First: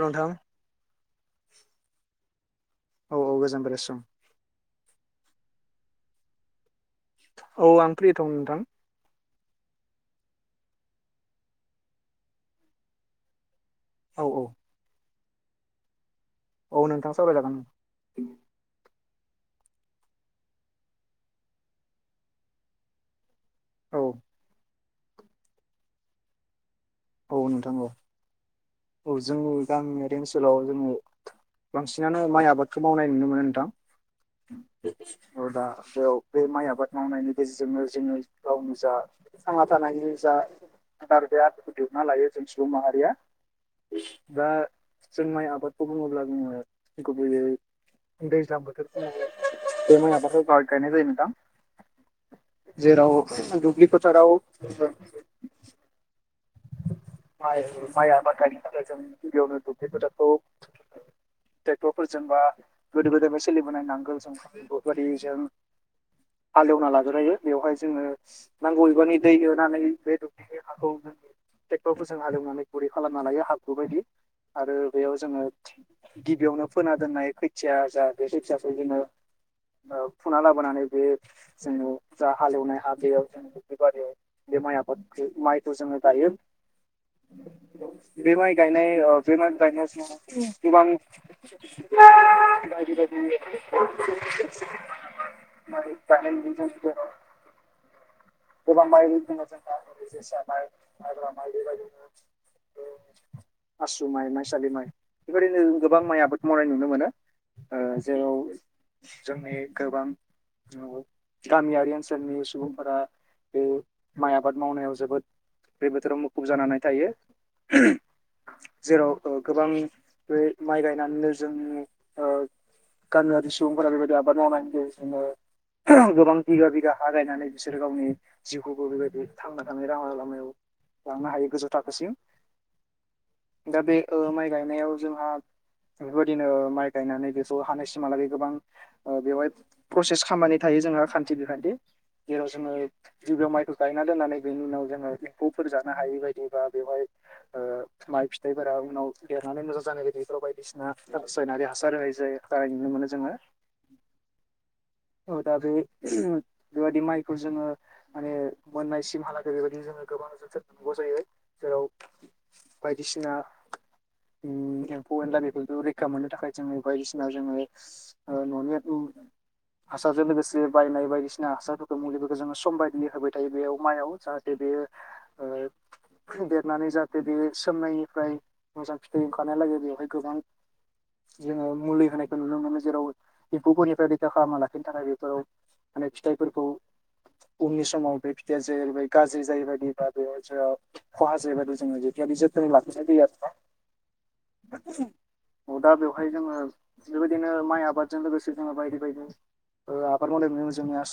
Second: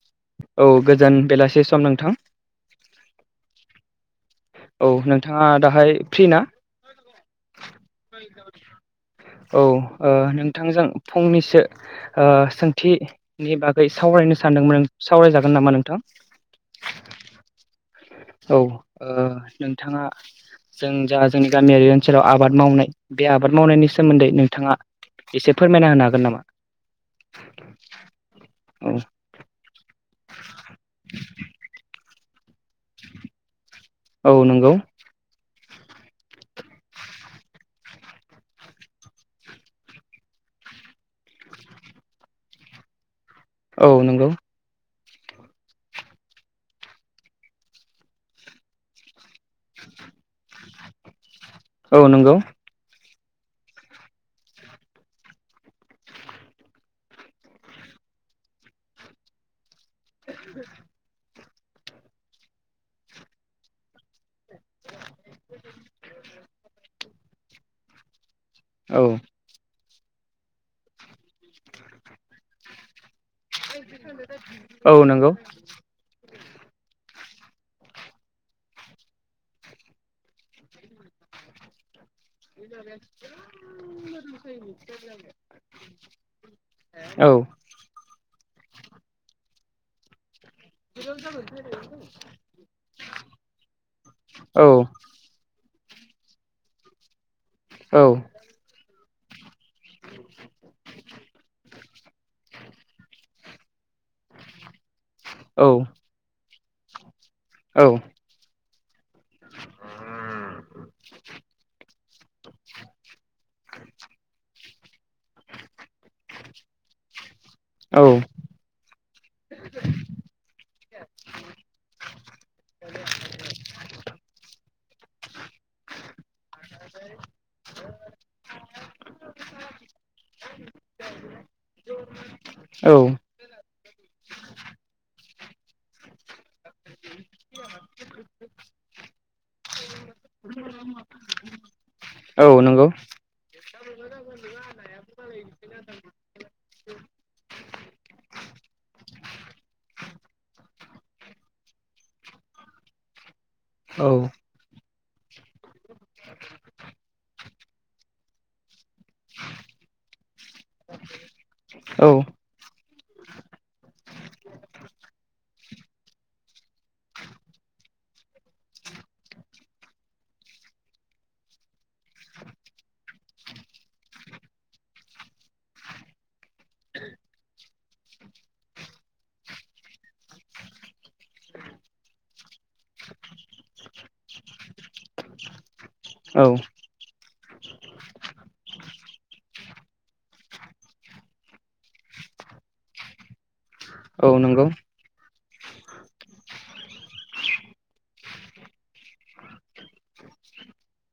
नोंथां औ गोजान बेलासि सम नोंथां औ औ गोजोन बेलासि सम औ नोंथाङा दाहाय फ्रि ना औ आं फ्रि दं नोंथां औ नों नोंथांजों फंनैसो सोंथिनि बागै औ सावरायनो औ सानदोंमोन सावरायजागोन नामा नोंथां औ नोंथा सावरायजागोन औ नोंथाङा जों जा जोंनि गामियारि ओनसोलाव आबाद मावनाय बे आबाद मावनायनि औ सोमोन्दै नोंथाङा एसे फोरमायना होनो हागोन नामा? औ नोंथा औ जों गामियाव बे ओनसोलाव जोङो बांसिनानो माइ आबादखौ मावनाय नुनो मोनो नोंथां औ नंगौ अ दा याव बे माइ आबाद मावनायनि गेजेरजोंनो जोङो गावनि जा थांना थानायनि जा आरो बे आदबखौ दिहुनना लायो जों सुबुं माहारिया औ नंगौ दा जों माइ आबादखौ बुङोब्ला जोङो गुबैयै दैज्लां बोथोरखौल बे माइ आबाद [unintelligible] जायो नोंथां औ नंगौ दुुब्लि फोथाराव माइ - माइ आबाद गायनो जों गिबियावनो दुब्लि फोथारखौ ट्रेक्टरफोरजों बा गोदो गोदायफ्राय सोलिबोनाय नांगोल जंगाल बेफोरबायदि जों हालेवना लाग्रो [unintelligible] बेवहाय जोङो नांगौ औ एबानि दै होनानै बे दुब्लिनि हाखौ जों ट्रेक्टरफोरजों हालेवनानै गुरै खालामना लायो हाब्रु बायदि आरो औ बेयाव नंगौ जोङो गिबियावनो फोना दोननाय खैथिया जा बे खैथियाखौ जोङो फुना लाबोनानै बे जों जा हालेवनाय हा बेयाव जों बे दुब्लिबारियाव बे माइ आबादखौ माइखौ जोङो गायो औ बे माइ गायनाय बे माइ गायनाय समाव गोबां बायदि- बायदि [inaudible] औ [unintelligible] गोबां माइ [unintelligible] जोसा माइ माइब्रा माइ बेबायदिनो आसु माइ माइसालि माइ बेबायदिनो गोबां माइ आबाद मावनाय नुनो मोनो औ जेराव जोंनि गोबां गामियारि ओनसोल ओनसोलनि सुबुंफोरा बे माइ आबाद मावनायाव जोबोद बे बोथोराव मुखुब जानानै थायो औ जेराव गोबां बे माइ गायनानैनो जों गामियारि सुबुंफोरा बेबायदि आबाद मावनायनि जोङो गोबां बिगा बिगा गायनानै बिसोरो गावनि जिउखौबो बेबायदि थांना थायलामा लामायाव लांनो हायो गोजौ थाखोसिम दा बे माइ गायनायाव जोंहा बेबायदिनो माइ गायनानै बेखौ हानाय मालाब बे गोबां बेवहाय प्रसेस खालामामनानै थायो जोंहा खान्थि बिखान्थि जेराव औ जोङो नंगौ जिबिायाव माइखौ गायना दोननानै बेनि उनाव जोङो एम्फौफोर जानो हायि बायदिबा औ ओ माइ फिथाइफोरा उनाव देरनानै मोजां जानाय गदैफोराव बायदिसिना रासायनारि हासार होनाय जायो नुनो मोनो जोङो। औ औ दा बे बेबायदि माइखौ जोङो माने मोननायसिमहालागै बेबायदिनो जोङो गोबां जोथोन लानांगौ जायो जेराव औ बायदिसिना एम्फौ एनला दामखौ रैखा मोननो थाखाय जोङो बायदिसिना जोङो न'नि हासारजों लोगोसे बायनाय बायदिसिना हासारफोरखौ मुलिफोरखौ जोङो सम बायदिनो होबाय थायो बेयाव माइयाव जाहाथे बेयो ओ [inaudible] देरनानै जाहाथे बे सोमनायनिफ्राय मोजां फिथाइ ओंखारनायलागै बेवहाय गोबां जोङो मुलि होनायखौ नुनो मोनो जेराव एम्फौफोरनिफ्राय रैखा खालामना लाखिनो थाखाय बेफोराव माने औ फिथाइफोरखौ उननि समाव बे फिथायाइया जाहैबाय गाज्रि जाहैबाय [unintelligible] औ नंगौ औ दा बेवहाय जोङो बेबायदिनो माइ आबादजों लोगोसे जोङो बायदि बायदि आबाद मावनाय जोंनि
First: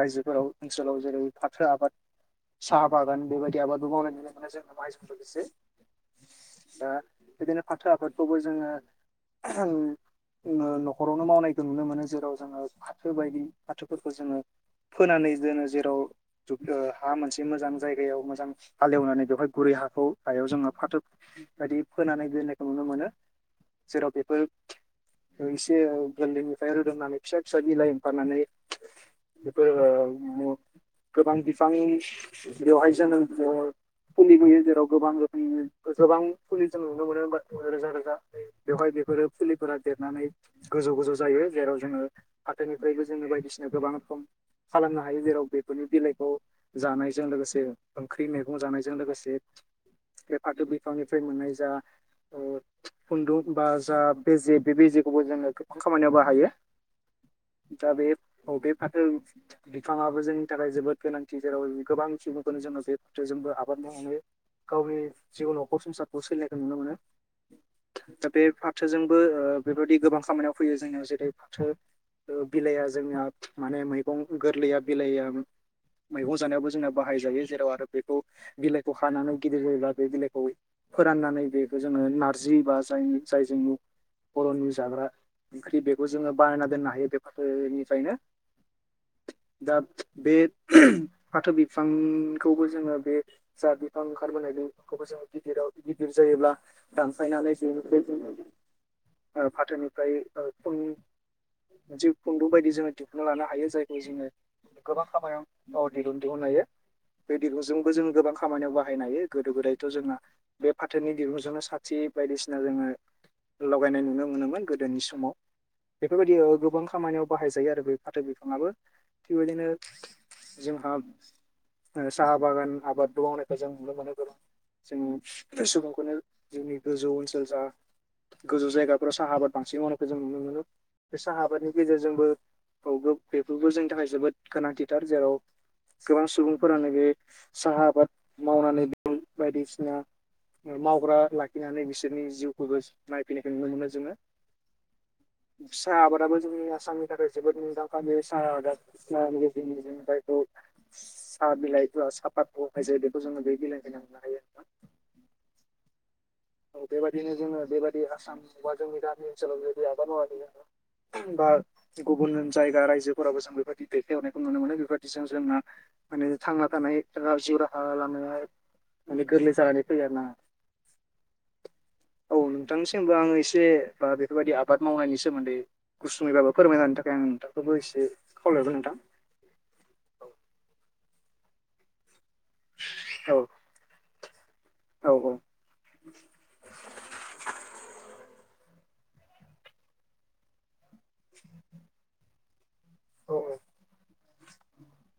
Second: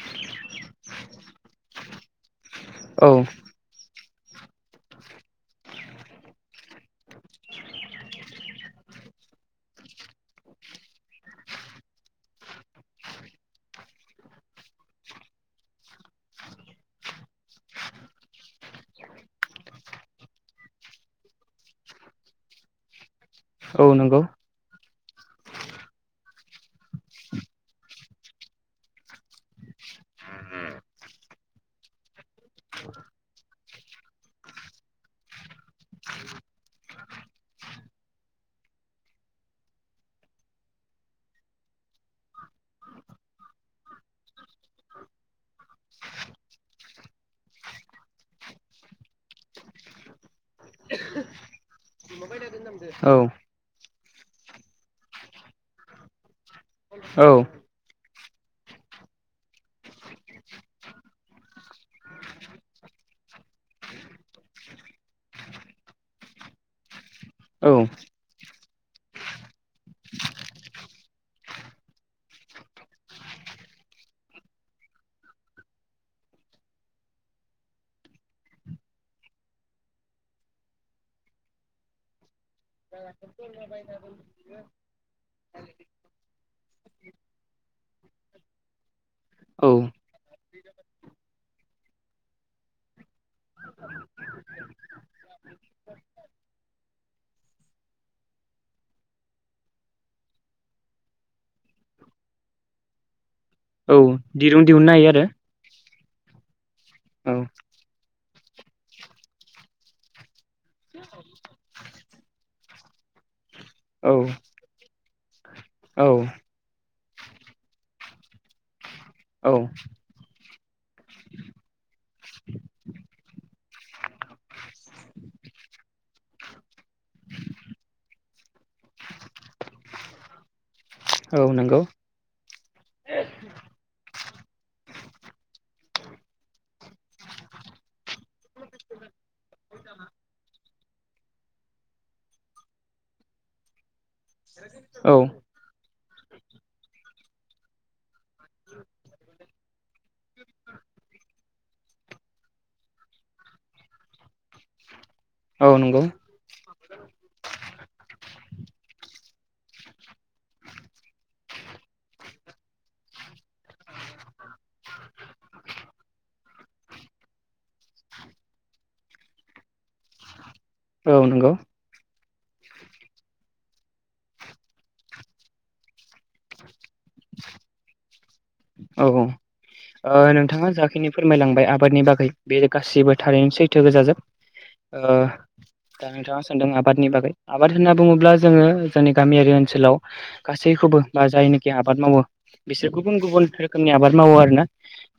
रायजोफोराव ओनसोलाव जेरै फाथो आबाद। साहा औ बागान बेबायदि आबाद बो माइ दा बिदिनो फाथो आफादखौबो जोङो न'खरावनो मावनायखौ नुनो मोनो जेराव जोङो फाथो बायदि फाथोफोरखौ जोङो फोनानै दो जेराव हा मोनसे मोजां जायगायाव मोजां हालेवनानै बेवहाय गुरै हाखौ हायाव जोङो फाथो बायदि फोनानै नायखौ नुनो मोनो औ जेराव नंगौ बेफोर एसे गोरलैनिफ्राय रोदोंनानै फिसा फिसा बिलाइ ओफानानै बेफोर गोबां बिफां बेवहाय जोनोम फुलि नुयो जेराव गोबां रोखोमनि गोबां फुलि जों नुनो मोनो रोजा रोजा बेवहाय बेफोरो फुलिफोरा देरनानै गोजौ गोजौ जायो जेराव जोङो फाथोनिफ्रायबो जोङो बायदिसिना गोबां खालामनो हायो जेराव बेफोरनि बिलाइखौ जानाय' जों लोगोसे ओंख्रि मैगं जानायजों लोगोसे बे फाथो बिफांनिफ्राय मोननाय जा औ खुन्दुं बा फा जा बेे बे बेेजेखौबो जोङो गोबां खामानियाव बाहायो। औ दा बे बे फाथो बिफाङाबो जोंनि थाखाय जोबोद गोनांथि जेराव गोबां सुबुंफोरनो जोङो बे फाथोजोंबो आबाद मावनानै गावनि जिउ नखरसंखौ संसारखौ सोलिनायखौ नुनो मोनो। औ दा बे फाथोजोंबो बेबायाददि गोबां खामानियाव फैयो जोंनियाव जेरै फाथो। बिलाइया जोंना माने मैगं गोरलैया बिलाइया मैगं जानायावबो जोङो बाहाय जायो जेराव आरो बेखौ बिलाइखौ हानानै गिदिर जायोब्ला बे बिलाइखौ फोराननानै बे जोङो नारजि बा जाय जायजों बर'नि जाग्रा ओंख्रि बेखौ जोङो बानायना दोननो हायो बे फाथोनिफ्रायनो औ दा बे फाथो बिफांखौबो जोङो बे जा बिफां ओंखारबोनाय बिफांखौबो जोङो गिदिराव गिदिर जायो। जेब्ला दानफायनानै बेनिफ्राय जोङो। आरो फाथोनिफ्राय ओ जि खुंदु बायदि जोङो दिहुनना लानो हायो जाय। औ जोङो दिरुं दिहुननो गोबां हायो आरो खामानियाव दिरुन दिहुननो हायो। बे दिरुंजोंबो जोंङो गोबां खामानियाव बाहायनो हायो गोदो गोदायथ' जोंना बे फाथोनि दिरुंजोंनो साथि बायदिसिना जोङो लगायनाय औ नुनो मोनोमोन गोदोनि समाव। औ बेफोरबायदि गोबां खामानियाव बाहाय जायो आरो बे फाथो बिफाङाबो। औ थिगबायदिनो जोंहा साहा बागान आबादबो मावनायखौ जों नुनो मोनो गोबां। जों सुबुंखौनो जोंनि गोजौ ओनसोल जा। गोजौ जायगाफोराव साहा आबाद बांसिन मावनायखौ जों नुनो मोनो बे साहा औ आबादनि नंगौ गेजेरजोंबो। औ बेबो जोंनि थाखाय जोबोद गोनांथिथार जेराव। गोबां सुबुंफोरानो बे साहा आबाद मावनानै दं बायदिसिना। मावग्रा लाखिनानै बिसोरनि जिउखौबो नायफैनायखौ नुनो मोनो जोङो। औ। साहा आबादाबो जोंनि आसामनि थाखाय जोबोद मुंदांखा बे साहा आबादानि गेजेरफ्राय [inaudible] साहा बिलाइ साहाफाद जायो बेखौ जोङो बे बिलाइखौ मोननो हायो। औ नंगौ। औ बेबायदिनो जोङो बेबायदि आसाम बा जोंनि गामि ओनसोलाव जुदि आबाद मावाखौ जोङो बा गुबुन जायगा रायजोफोराबो जों बेफोरबायदि दैथायहरनायखौ नुनो मोनो बेफोरबायदि जों जोंना माने थांना थानाय जिउ राहा लामाया माने गोरलै जानानै फैयो आरोना। औ नंगौ। औ नोंथांनिसिमबो आङो एसे बेफोरबायदि आबाद मावनायनि सोमोन्दै गुसुङैबाबो फोरमायानो थाखाय। आं नोंथांखौबो एसे खावलायबाय नोंथां। [inaudible] नोंथाङा जाखिनि फोरमायलांबाय आबादनि बागै बे गासिबो औ थारैनो सैथो गोजाजोब। औ नोंथां औ नोंथां औ नोंथां औ ओ दा नोंथाङा सानदों आबादनि बागै आबाद होनना बुङोब्ला। जोङो जोंनि गामियारि ओनसोलाव गासैखौबो बा जायनोखि आबाद मावो। बिसोर गुबुन गुबुन रोखोमनि आबाद मावो आरोना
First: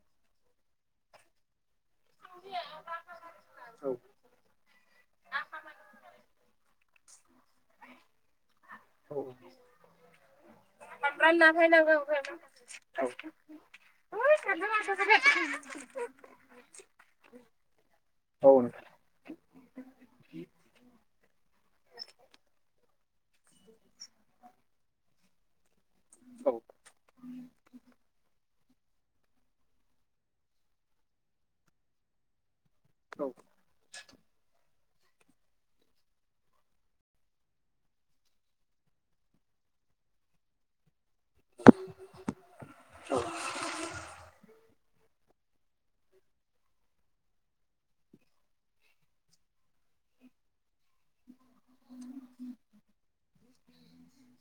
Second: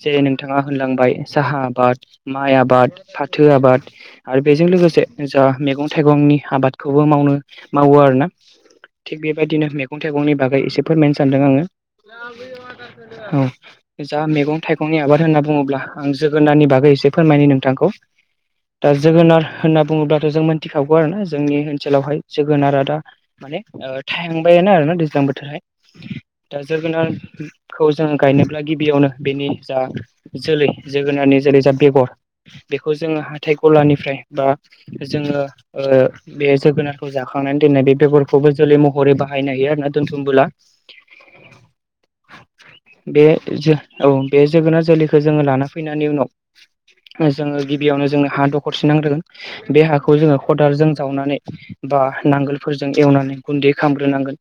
जेरै नोंथाङा होनलांबाय साहा आबाद माइ आबाद फाथो आबाद आरो बेजों लोगोसे जा मैगं थाइगंनि आबाद खौबो मावनो मावो आरोना। थिग बेबायदिनो मैगं थाइगंनि बागै एसे फोरमायनो सानदों आङो औ। जा मैगं थाइगंनि आबाद होनना बुङोब्ला आं जोगोनारनि बागै एसे फोरमायायो नोंथांखौ। दा जोगोनार होनना बुङोब्लाथ' जों मोनथिखागौ आरोना। जोंनि ओनसोलावहाय जोगोनार आदा माने थायहांबायानो आरोना दैज्लां बोथोरखाय। दा जोरोगोनारखौ जों गायनोब्ला गिबियावनो बेनि जा जोलै जोगोनारनि जोलै जा बेगर बेखौ जोङो हाथाइ गलानिफ्राय बा जोङो बे ओ जोगोनारखौ जाखांनानै दोननाय बेगरखौबो जोलै महरै बाहाय बाहायनो हायो आरो ना दोनथुमबोला। बे जो औ। बे जोगोनार जोलैखौ जोङो लाना फैनायनि उनाव। जोङो गिबियावनो जोंनो हा दखरसे नांग्रोगोन बे हाखौ जोङो खदालजों जावनानै बा नांगोलफोरजों एवनानै गुन्दै खामग्रोनांगोन।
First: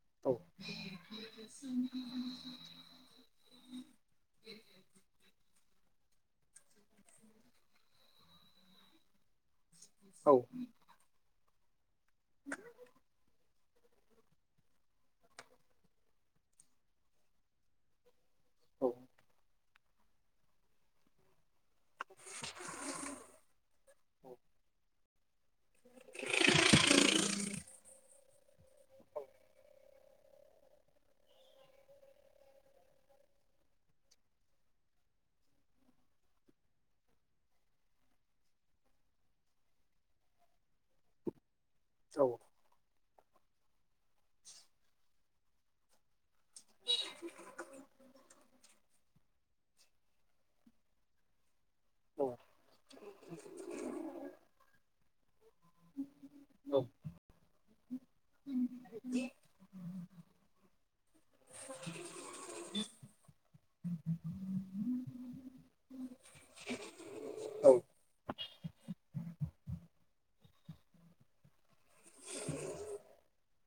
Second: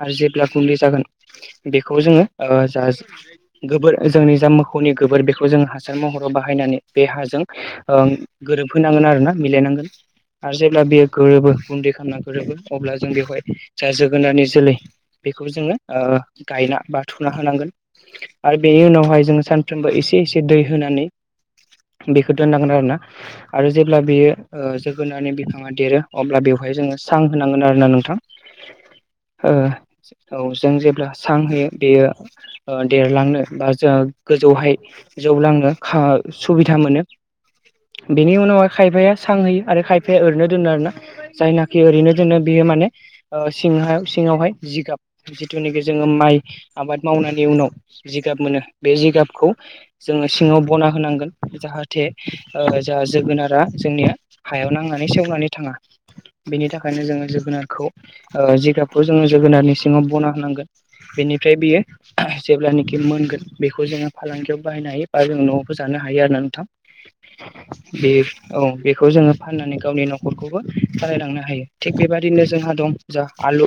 आरो जेब्ला गुन्दै जागोन बेखौ जोङो ओ जा गोबोर जोंनि जा मोखौनि गोबोर बेखौ जों हासार महर बाहायनानै बे हाजों गोरोबहांगोन आरोना मिलायनांगोन। आरो जेब्ला बियो गोरोबो गुन्दै खालामना गोरोबो अब्ला जों बेवहाय। जा जोगोनारनि जोलै बेखौबो जोङो ओ गायना बा थुना होनांगोन। आरो बेनि उनावहाय जोङो सानफ्रोमबो एसे एसे दै होनानै। बेखौ दोननांगोन आरोना आरो जेब्ला बियो ओ जोगोनानै बिफाङा देरो अब्ला बेव जोङो सां होनांगोन आरोना नोंथां ओ औ जों जेब्ला सां होयो बेयो देरलांनो बा जों गोजौवहाय जौ लांनो खा सुबिधा मोनो बेनि उनावहाय खायफाया सां होयो आरो खायफाया ओैनो दोनो आरोना जायना खि ओरैनो जोंनो बेयो माने ओ सिङ सिङावहाय जिगाब जिथुनाखि जोङो माइ आबाद मावनायनि उनाव जि बे जिगाबखौ जोङो सिङाव बना होनांगोन जाहाथे थे ओ जाहा जोगोनारा जोंनि हायाव नांनानै सेवनानै थाङा बेनि थाखायनो जोङो जोगोनारखौ ओ जिगाबखौ जोङो जोगोनारनि सिङाव बना होनांगोन। बेनिफ्राय बियो जेब्लानि मोनगोन बेखौ जोङो फालांगियाव बाहायनो हायो बा जों नआवबो जानो हायो आरो ना नोंथां। बे औ बेखौ जोङो फाननानै गावनि नखरखौबो सालायलांनो हायो। थिग बेबायदिनो जोंहा दं जा आलु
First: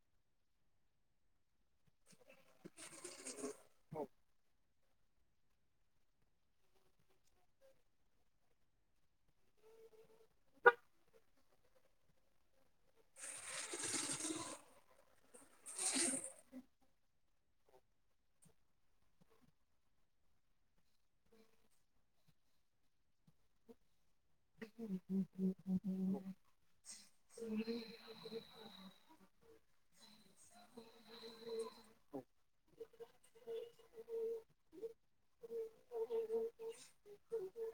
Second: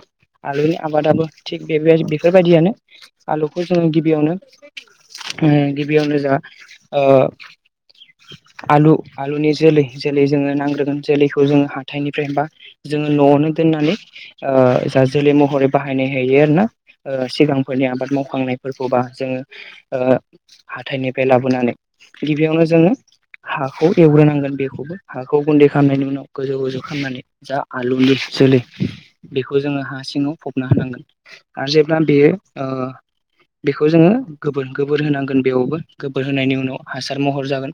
आलुनि आबादाबो थिग बे बेफोरबायदियानो आलुखौ जोंङो गि बियावनो ओ गिबियावनो जा ओ आलु-आलुनि जोलै जोलै जोंङो नांग्रोगोन जोलैखौ जोंङो हाथाइनिफ्राय बा जों जोंङो नआवनो दोननानै ओ जा जोलै महरै बाहायनाय हायो आरोना ओ सिगांफोरनि आ आबाद मावखांनाय फोरखौबा जोंङो ओ हाथायनिफ्राय लाबोनानै गिबियावनो जोंङो हाखौ एवग्रो नांगोन बेखौबो हाखौ गुन्दै खालामनायनि उनाव गोजौ गोजौ खामनानै जा आलुनि जोलै बे खौ जोंङो हा सिङाव फबना होनांगोन आरो जेब्ला बेयो ओ बेखौ जोंङो गोबोर-गोबोर होनांगोन बेयावबो गोबोर होनायनि उनाव हासार महर जागोन।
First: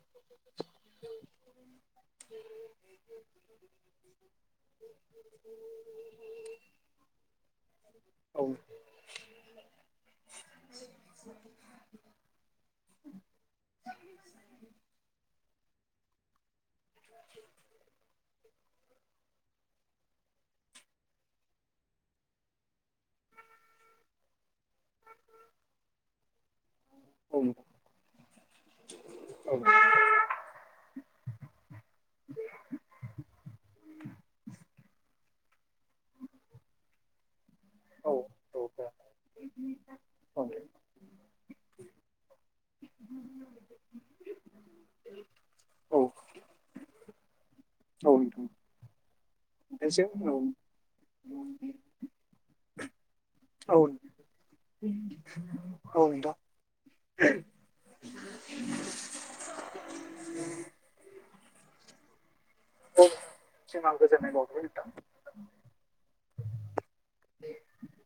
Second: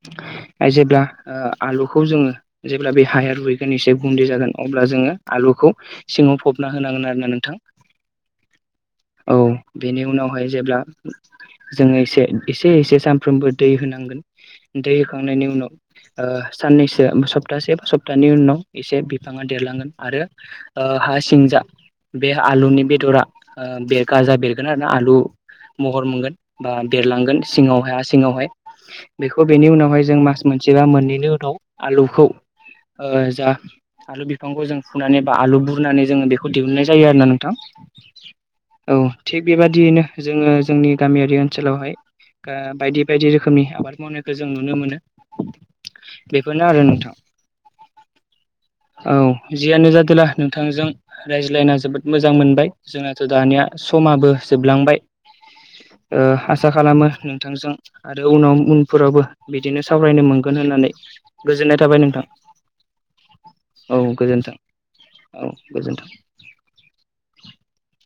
[inaudible] जेब्ला ओ आलुखौ जोंङो जेब्ला बे हाया रुइगोन एसे गुन्दै जागोन अब्ला जोंङो आलु खौ सिङाव फबना होनांगोन आरो ना नोंथां औ बेनि उनावहाय जेब्ला जोंङो एसे एसे एसे सानफ्रोमबो दै होनांगोन दै होखांनायनि उनाव ओ साननैसो सप्तासे सप्तानि उनाव एसे बिफाङा देरलांगोन आरो ओ हा सिंजा बे आलुनि बेदरा ओ बेरखां गोन आरो ना आलु महर मोनगोन बा औ देरलांगोन औ सिङावहाय हासिङावहाय बेखौ बेनि उनावहाय जों मास मोनसेबा मोननैनि उनाव आलुखौ ओ जा आलु बिफांखौ जों फुनानै बा आलु बुरनानै जोंङो बेखौ दिहुनन्नाय जायो आरोना नोंथां नोंथां औ थिग बेबादियैनो जोंङो जोंनि गामियारि ओनसोलावहाय बायदि बायदि रोखोमनि आबाद मावनायखौ जों नुनो मोनो। बेफोरनो आरो नोंथां औ नोंथां औ जियानो जादोला नोंथांजों रायज्लायना जोबोद मोजां मोनबाय जोंना दानिया समाबो जोबलांबाय ओ आसा खालामो नोंथांजों आरो उनाव-उनफोरावबो बिदिनो सावरायनो मोनगोन होननानै गोजोननाय थाबाय नोंथां जोंहा औ गोजोननाय गोजोन्थों बावहरबाय नोंथां औ गोजोन्थों [inaudible]